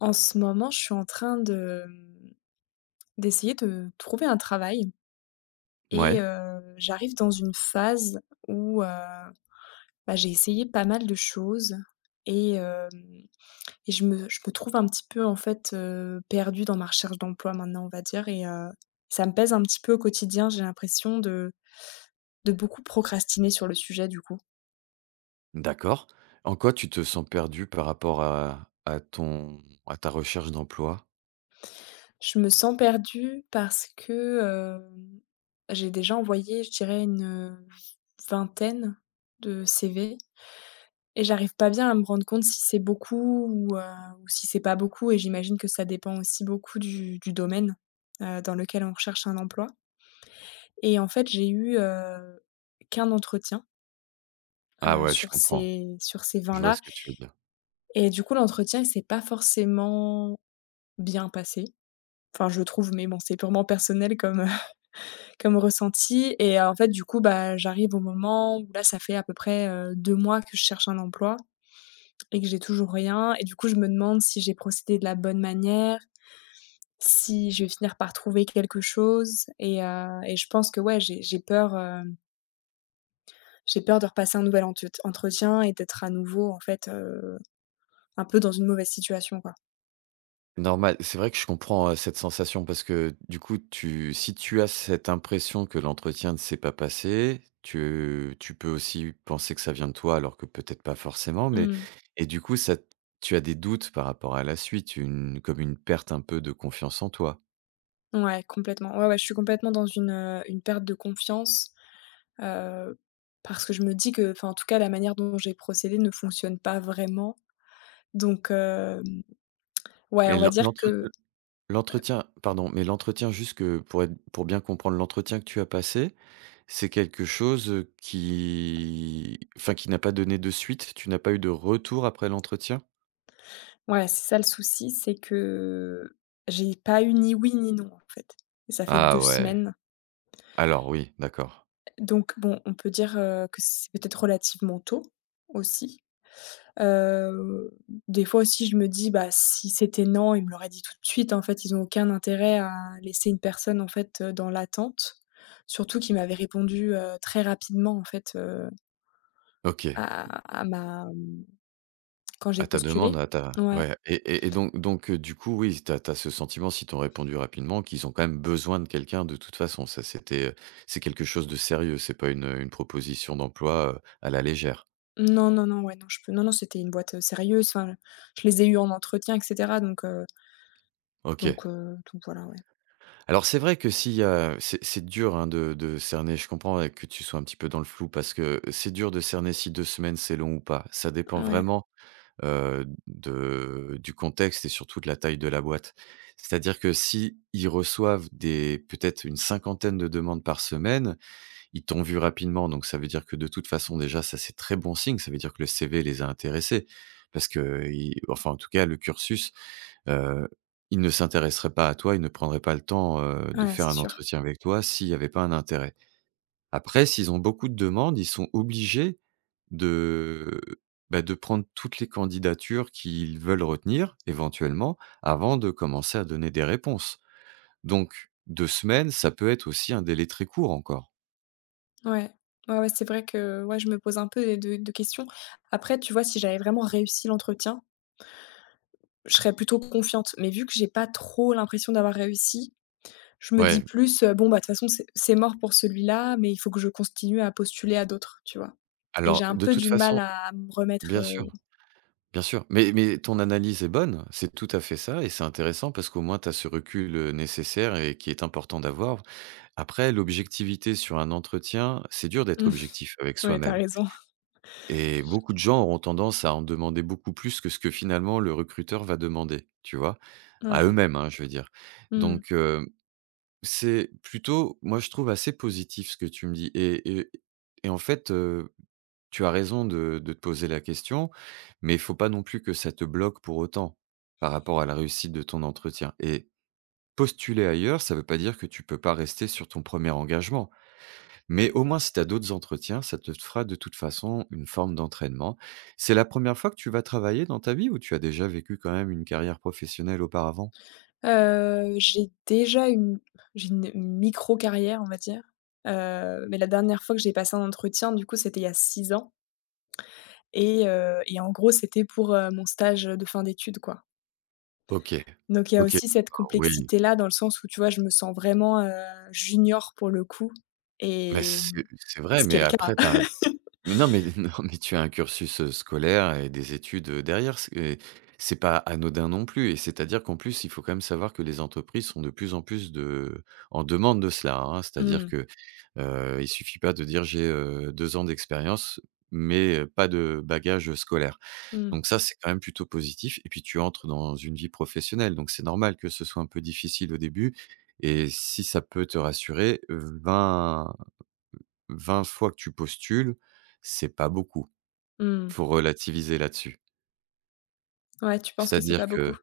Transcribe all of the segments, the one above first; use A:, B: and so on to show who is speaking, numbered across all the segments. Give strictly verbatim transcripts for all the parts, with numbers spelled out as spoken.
A: En ce moment, je suis en train de, mmh, d'essayer de trouver un travail et
B: Ouais,
A: heu, j'arrive dans une phase où, heu, bah, j'ai essayé pas mal de choses et hem et je me je me trouve un petit peu, en fait, heu, perdue dans ma recherche d'emploi maintenant, on va dire et heu, ça me pèse un petit peu au quotidien. J'ai l'impression de de beaucoup procrastiner sur le sujet, du coup.
B: d'accord. En quoi tu te sens perdu par rapport à à ton à ta recherche d'emploi?
A: Je me sens perdue parce que, hem, j'ai déjà envoyé, je dirais, une, heu, vingtaine de C V. Et j'arrive pas bien à me rendre compte si c'est beaucoup ou, heu, ou si c'est pas beaucoup, et j'imagine que ça dépend aussi beaucoup du du domaine, heu, dans lequel on recherche un emploi, et en fait, j'ai eu, heu, qu'un entretien,
B: Ah
A: heu,
B: ouais, je
A: sur
B: comprends.
A: ces sur ces
B: Je
A: vingt
B: vois
A: là.
B: ce que tu veux dire.
A: Et du coup, l'entretien, il s'est pas forcément bien passé. Enfin, je trouve, mais bon, c'est purement personnel comme, comme ressenti. Et euh, en fait, du coup, bah, j'arrive au moment où là, ça fait à peu près, heu, deux mois que je cherche un emploi et que j'ai toujours rien, et du coup, je me demande si j'ai procédé de la bonne manière, si je vais finir par trouver quelque chose. Et heu et je pense que ouais, j'ai j'ai peur, hem, j'ai peur de repasser un nouvel entet entretien et d'être à nouveau, en fait, heu, un peu dans une mauvaise situation, quoi.
B: Normal, c'est vrai que je comprends, heu, cette sensation parce que du coup tu si tu as cette impression que l'entretien ne s'est pas passé, tu tu peux aussi penser que ça vient de toi alors que peut-être pas forcément, mais
A: Mmh.
B: et du coup ça tu as des doutes par rapport à la suite, une comme une perte un peu de confiance en toi.
A: Ouais, complètement. Ouais, ouais, je suis complètement dans une, heu, une perte de confiance, heu, parce que je me dis que enfin, en tout cas, la manière dont j'ai procédé ne fonctionne pas vraiment, donc hem, ouais,
B: Mais
A: on va dire que…
B: l'entretien L'entretien pardon, mais l'entretien juste que pour être pour bien comprendre, l'entretien que tu as passé, c'est quelque chose, heu, qui enfin, qui n'a pas donné de suite? Tu n'as pas eu de retour après l'entretien?
A: Ouais, c'est ça le souci, c'est que j'ai pas eu ni oui ni non, en fait. Et ça fait deux
B: Ah ouais,
A: semaines.
B: alors oui, d'accord.
A: Donc bon, on peut dire, heu, que c'est peut-être relativement tôt aussi. Heu, des fois aussi, je me dis: «Bah, si c'était non, ils me l'auraient dit tout de suite, en fait, ils ont aucun intérêt à laisser une personne, en fait, heu, dans l'attente». Surtout qu'ils m'avaient répondu, heu, très rapidement, en fait, heu,
B: OK,
A: à à ma, mmh, quand j'ai
B: à ta
A: postulé.
B: demande, à ta
A: Ouais.
B: ouais et et et donc donc heu, du coup, oui, tu as ce sentiment, si t'ont répondu rapidement, qu'ils ont quand même besoin de quelqu'un de toute façon. Ça, c'était, heu, c'est quelque chose de sérieux, c'est pas une, une proposition d'emploi, heu, à la légère.
A: Non, non, non, ouais, non, je peux non, non, c'était une boîte, heu, sérieuse, enfin, je les ai eus en entretien et cetera, donc heu,
B: OK.
A: donc heu, donc voilà, ouais.
B: Alors c'est vrai que si, heu, c'est c'est dur, hein, de de cerner. Je comprends, ouais, que tu sois un petit peu dans le flou parce que c'est dur de cerner si deux semaines, c'est long ou pas. Ça dépend
A: Ouais,
B: vraiment, heu, de du contexte et surtout de la taille de la boîte. C'est-à-dire que si ils reçoivent des peut-être une cinquantaine de demandes par semaine, ils t'ont vu rapidement, donc ça veut dire que de toute façon déjà ça, c'est très bon signe. Ça veut dire que le C V les a intéressés parce qu'ils enfin en tout cas le cursus. Heu, il ne s'intéresserait pas à toi, il ne prendrait pas le temps, heu, de
A: ouais,
B: faire
A: c'est
B: un
A: sûr.
B: entretien avec toi s'il n'y avait pas un intérêt. Après, s'ils ont beaucoup de demandes, ils sont obligés de, bah, de prendre toutes les candidatures qu'ils veulent retenir, éventuellement, avant de commencer à donner des réponses. Donc deux semaines, ça peut être aussi un délai très court encore.
A: Ouais. Ouais, ouais, c'est vrai que, ouais, je me pose un peu des de de questions. Après, tu vois, si j'avais vraiment réussi l'entretien, je serais plutôt confiante, mais vu que j'ai pas trop l'impression d'avoir réussi, je me dis
B: Ouais,
A: plus, heu: «Bon, bah, de toute façon, c'est c'est mort pour celui-là, mais il faut que je continue à postuler à d'autres», tu vois? Et j'ai
B: alors
A: un
B: de
A: peu
B: toute
A: du mal
B: façon
A: à me remettre,
B: bien sûr,
A: heu
B: bien sûr, mais mais ton analyse est bonne, c'est tout à fait ça et c'est intéressant parce qu'au moins tu as ce recul, heu, nécessaire et qui est important d'avoir. Après, l'objectivité sur un entretien, c'est dur d'être objectif avec
A: ouais, t'as
B: soi-même.
A: raison.
B: Et beaucoup de gens auront tendance à en demander beaucoup plus que ce que finalement le recruteur va demander, tu vois? À
A: Ouais.
B: eux-mêmes, hein, je veux dire.
A: Mmh.
B: Donc, heu, c'est plutôt, moi, je trouve assez positif ce que tu me dis et et et en fait, heu, tu as raison de de te poser la question, mais il faut pas non plus que ça te bloque pour autant, par rapport à la réussite de ton entretien et postuler ailleurs, ça ne veut pas dire que tu peux pas rester sur ton premier engagement. Mais au moins, si tu as d'autres entretiens, ça te fera de toute façon une forme d'entraînement. C'est la première fois que tu vas travailler dans ta vie ou tu as déjà vécu quand même une carrière professionnelle auparavant?
A: Heu, j'ai déjà une j'ai une micro-carrière, on va dire, heu, mais la dernière fois que j'ai passé un entretien, du coup, c'était il y a six ans. Et heu et en gros, c'était pour, heu, mon stage de fin d'études, quoi.
B: OK.
A: Donc il y a
B: OK.
A: aussi cette
B: Oui,
A: complexité-là dans le sens où, tu vois, je me sens vraiment, heu, junior pour le coup,
B: mais
A: et mmh,
B: c'est c'est vrai,
A: ce qui est
B: mais
A: le cas.
B: après tu as. Mais non, mais non, mais tu as un cursus, heu, scolaire et des études, heu, derrière, c'est et c'est pas anodin non plus et c'est-à-dire qu'en plus, il faut quand même savoir que les entreprises sont de plus en plus de en demande de cela, hein. C'est-à-dire
A: Mmh,
B: que, heu, il suffit pas de dire: «J'ai, heu, deux ans d'expérience, mais heu, pas de bagage, scolaire».
A: mmh,
B: Donc ça, c'est quand même plutôt positif et puis tu entres dans une vie professionnelle, donc c'est normal que ce soit un peu difficile au début et si ça peut te rassurer, 20 Vingt fois que tu postules, c'est pas beaucoup.
A: mmh.
B: Faut relativiser là-dessus.
A: Ouais, tu penses que c'est pas
B: C'est-à-dire
A: beaucoup?
B: que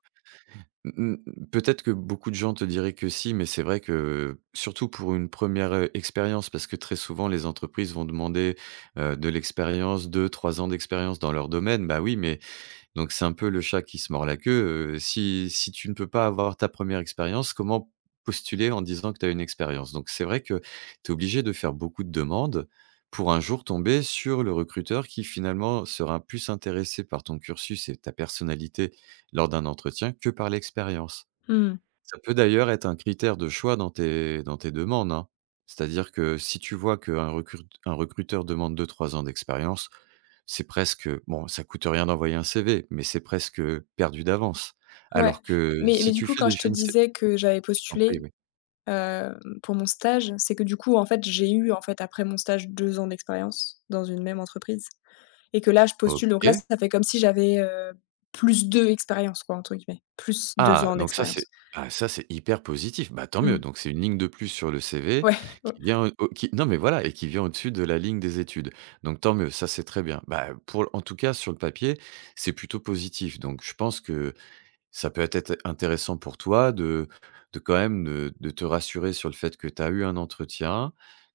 B: mmh mh, peut-être que beaucoup de gens te diraient que si, mais c'est vrai que, surtout pour une première re expérience, parce que très souvent les entreprises vont demander, heu, de l'expérience, deux, trois ans d'expérience dans leur domaine. Bah oui, mais donc c'est un peu le chat qui se mord la queue, heu, si si tu ne peux pas avoir ta première expérience, comment postuler en disant que tu as une expérience? Donc c'est vrai que tu es obligé de faire beaucoup de demandes pour un jour tomber sur le recruteur qui finalement sera plus intéressé par ton cursus et ta personnalité lors d'un entretien que par l'expérience.
A: Mmh.
B: Ça peut d'ailleurs être un critère de choix dans tes dans tes demandes, hein. C'est-à-dire que si tu vois qu'un recrute un recruteur demande deux trois ans d'expérience, c'est presque, bon, ça coûte rien d'envoyer un C V, mais c'est presque, perdu d'avance.
A: Ouais,
B: Alors que
A: mais
B: si
A: mais du
B: tu
A: coup,
B: fais
A: quand je
B: déjà
A: te
B: une sé
A: disais que j'avais
B: je t'en
A: postulé…
B: prie, oui.
A: Heu, pour mon stage, c'est que du coup, en fait, j'ai eu, en fait, après mon stage, deux ans d'expérience dans une même entreprise, et que là, je postule. Donc là,
B: OK.
A: ça fait comme si j'avais, heu, plus deux expériences quoi, entre guillemets, plus deux
B: Ah,
A: ans
B: donc ça, c'est
A: d'expérience.
B: ah, ça, c'est hyper positif. Bah, tant mieux.
A: Mmh.
B: Donc c'est une ligne de plus sur le C V
A: Ouais, ouais.
B: qui vient, au qui non, mais voilà et qui vient au-dessus de la ligne des études. Donc tant mieux, ça, c'est très bien. Bah, pour en tout cas, sur le papier, c'est plutôt positif. Donc je pense que ça peut être intéressant pour toi de de quand même de de te rassurer sur le fait que tu as eu un entretien,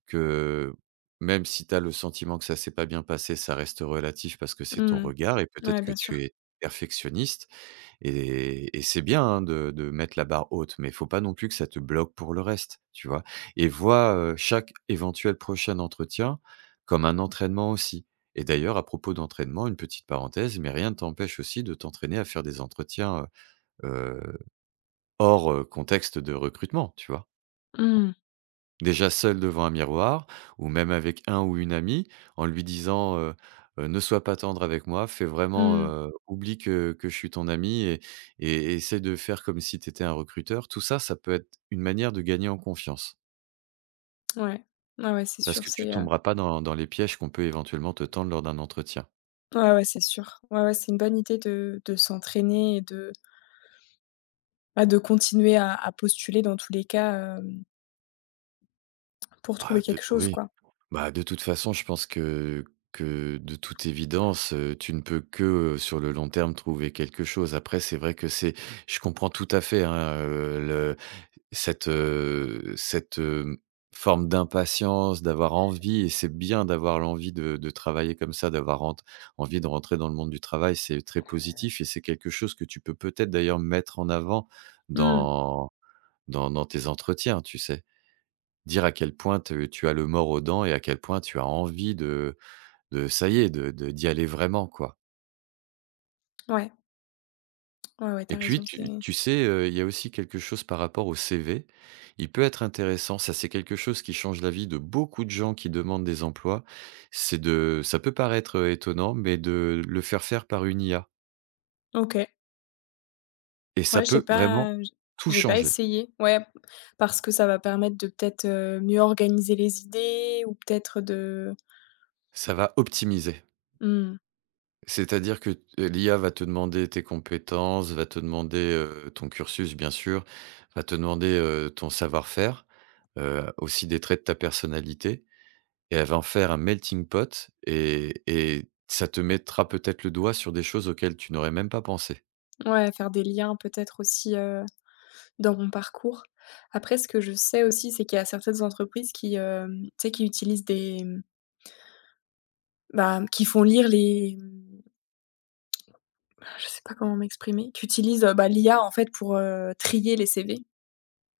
B: que même si tu as le sentiment que ça s'est pas bien passé, ça reste relatif parce que c'est ton
A: Mmh.
B: regard et
A: Ouais,
B: peut-être que
A: bien sûr.
B: tu es perfectionniste et et c'est bien, hein, de de mettre la barre haute, mais il faut pas non plus que ça te bloque pour le reste, tu vois? Et vois, heu, chaque éventuel prochain entretien comme un entraînement aussi. Et d'ailleurs, à propos d'entraînement, une petite parenthèse, mais rien ne t'empêche aussi de t'entraîner à faire des entretiens, heu, hors, heu, contexte de recrutement, tu vois?
A: Mmh.
B: Déjà seul devant un miroir ou même avec un ou une amie en lui disant, heu heu: «Ne sois pas tendre avec moi, fais vraiment,
A: Mmh.
B: heu, oublie que que je suis ton ami et et essaie de faire comme si tu étais un recruteur». Tout ça, ça peut être une manière de gagner en confiance
A: Ouais. Ouais, ouais, c'est
B: parce
A: sûr,
B: que tu
A: c'est, heu
B: tomberas pas dans dans les pièges qu'on peut éventuellement te tendre lors d'un entretien.
A: ouais, ouais, c'est sûr. Ouais, ouais, c'est une bonne idée de de s'entraîner et de, bah, de continuer à à postuler dans tous les cas, hem pour
B: Bah,
A: trouver
B: de
A: quelque chose,
B: oui.
A: quoi.
B: Bah, de toute façon, je pense que que de toute évidence, heu, tu ne peux que, heu, sur le long terme, trouver quelque chose. Après, c'est vrai que c'est je comprends tout à fait, hein, heu, le cette, heu, cette, hem, forme d'impatience, d'avoir envie et c'est bien d'avoir l'envie de de travailler comme ça, d'avoir ent envie de rentrer dans le monde du travail. C'est très positif et c'est quelque chose que tu peux peut-être d'ailleurs mettre en avant
A: Mmh.
B: dans dans dans tes entretiens, tu sais? Dire à quel point te tu as le mors aux dents et à quel point tu as envie de de ça y est, de de d'y aller vraiment, quoi.
A: Ouais, ouais, ouais, t'as
B: Et puis
A: raison, c'est…
B: tu tu sais, heu, il y a aussi quelque chose par rapport au C V. Il peut être intéressant, ça c'est quelque chose qui change la vie de beaucoup de gens qui demandent des emplois. C'est de ça peut paraître, heu, étonnant, mais de le faire faire par une I A
A: OK.
B: et ça
A: Ouais, j'ai
B: peut vraiment
A: pas j
B: tout
A: j'ai pas
B: changer.
A: essayé. Ouais, parce que ça va permettre de peut-être, heu, mieux organiser les idées ou peut-être de…
B: Ça va optimiser.
A: mmh,
B: C'est-à-dire que t l'I A va te demander tes compétences, va te demander, heu, ton cursus bien sûr, va te demander, heu, ton savoir-faire, heu, aussi des traits de ta personnalité et elle va en faire un melting pot et et ça te mettra peut-être le doigt sur des choses auxquelles tu n'aurais même pas pensé.
A: ouais, faire des liens peut-être aussi, heu dans mon parcours. Après ce que je sais aussi, c'est qu'il y a certaines entreprises qui, hem, tu sais, qui utilisent des, mmh, bah, qui font lire les, mmh, je sais pas comment m'exprimer, qui utilisent, heu, bah, l'I A en fait pour, heu, trier les C V.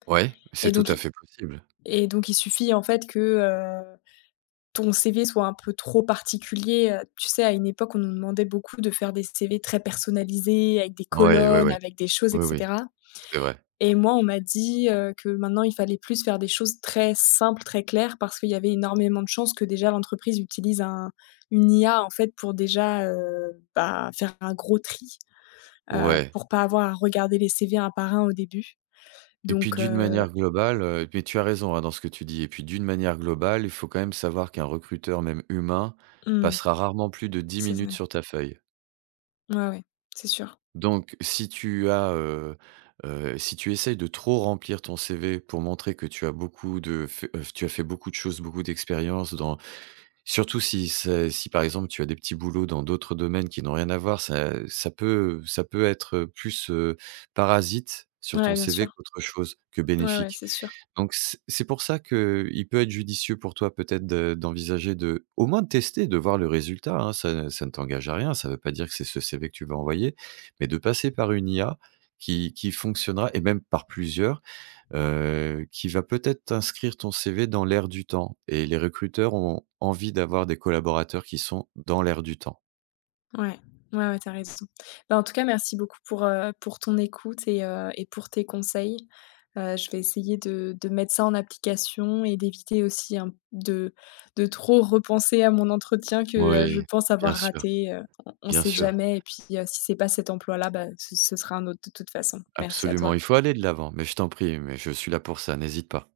B: Ouais, c'est
A: et
B: tout
A: donc
B: à
A: i
B: fait possible.
A: et donc il suffit en fait que, heu, ton C V soit un peu trop particulier. Heu, tu sais, à une époque on nous demandait beaucoup de faire des C V très personnalisés avec des
B: Ouais, ouais,
A: colonnes,
B: ouais.
A: avec des choses et
B: Oui, oui,
A: cetera.
B: c'est vrai.
A: Et moi, on m'a dit, heu, que maintenant il fallait plus faire des choses très simples, très claires, parce qu'il y avait énormément de chances que déjà l'entreprise utilise un une I A en fait pour déjà, heu, bah, faire un gros tri, heu,
B: Ouais.
A: pour pas avoir à regarder les C V un par un au début.
B: Et puis
A: Donc
B: d'une
A: heu,
B: manière globale, heu, mais tu as raison, hein, dans ce que tu dis et puis d'une manière globale, il faut quand même savoir qu'un recruteur, même humain,
A: mmh,
B: passera rarement plus de dix
A: c'est ça.
B: minutes sur ta feuille.
A: Ouais, ouais, c'est sûr.
B: Donc si tu as, heu heu, si tu essayes de trop remplir ton C V pour montrer que tu as beaucoup de fait heu, tu as fait beaucoup de choses, beaucoup d'expériences dans surtout si c'est si par exemple tu as des petits boulots dans d'autres domaines qui n'ont rien à voir, ça ça peut ça peut être, plus, heu, parasite sur
A: Ouais,
B: ton
A: bien
B: C V
A: sûr.
B: qu'autre chose, que
A: Ouais, ouais,
B: bénéfique.
A: c'est sûr.
B: Donc c'est c'est pour ça que il peut être judicieux pour toi peut-être de d'envisager de au moins de tester, de voir le résultat, hein. Ça ça ne t'engage à rien, ça ne veut pas dire que c'est ce C V que tu vas envoyer, mais de passer par une I A qui qui fonctionnera et même par plusieurs, heu, qui va peut-être inscrire ton C V dans l'air du temps et les recruteurs ont envie d'avoir des collaborateurs qui sont dans l'air du temps.
A: Ouais, ouais, ouais, tu raison. Bah, en tout cas, merci beaucoup pour, heu, pour ton écoute et heu et pour tes conseils. Heu, je vais essayer de de mettre ça en application et d'éviter aussi un de de trop repenser à mon entretien que, heu, je
B: Oui,
A: pense avoir
B: bien sûr,
A: raté, heu, on ne
B: bien
A: sait
B: sûr,
A: jamais. Et puis, heu, si c'est pas cet emploi-là, bah, ce ce sera un autre de toute façon. Merci à
B: absolument,
A: toi.
B: il faut aller de l'avant, mais je t'en prie, mais je suis là pour ça, n'hésite pas.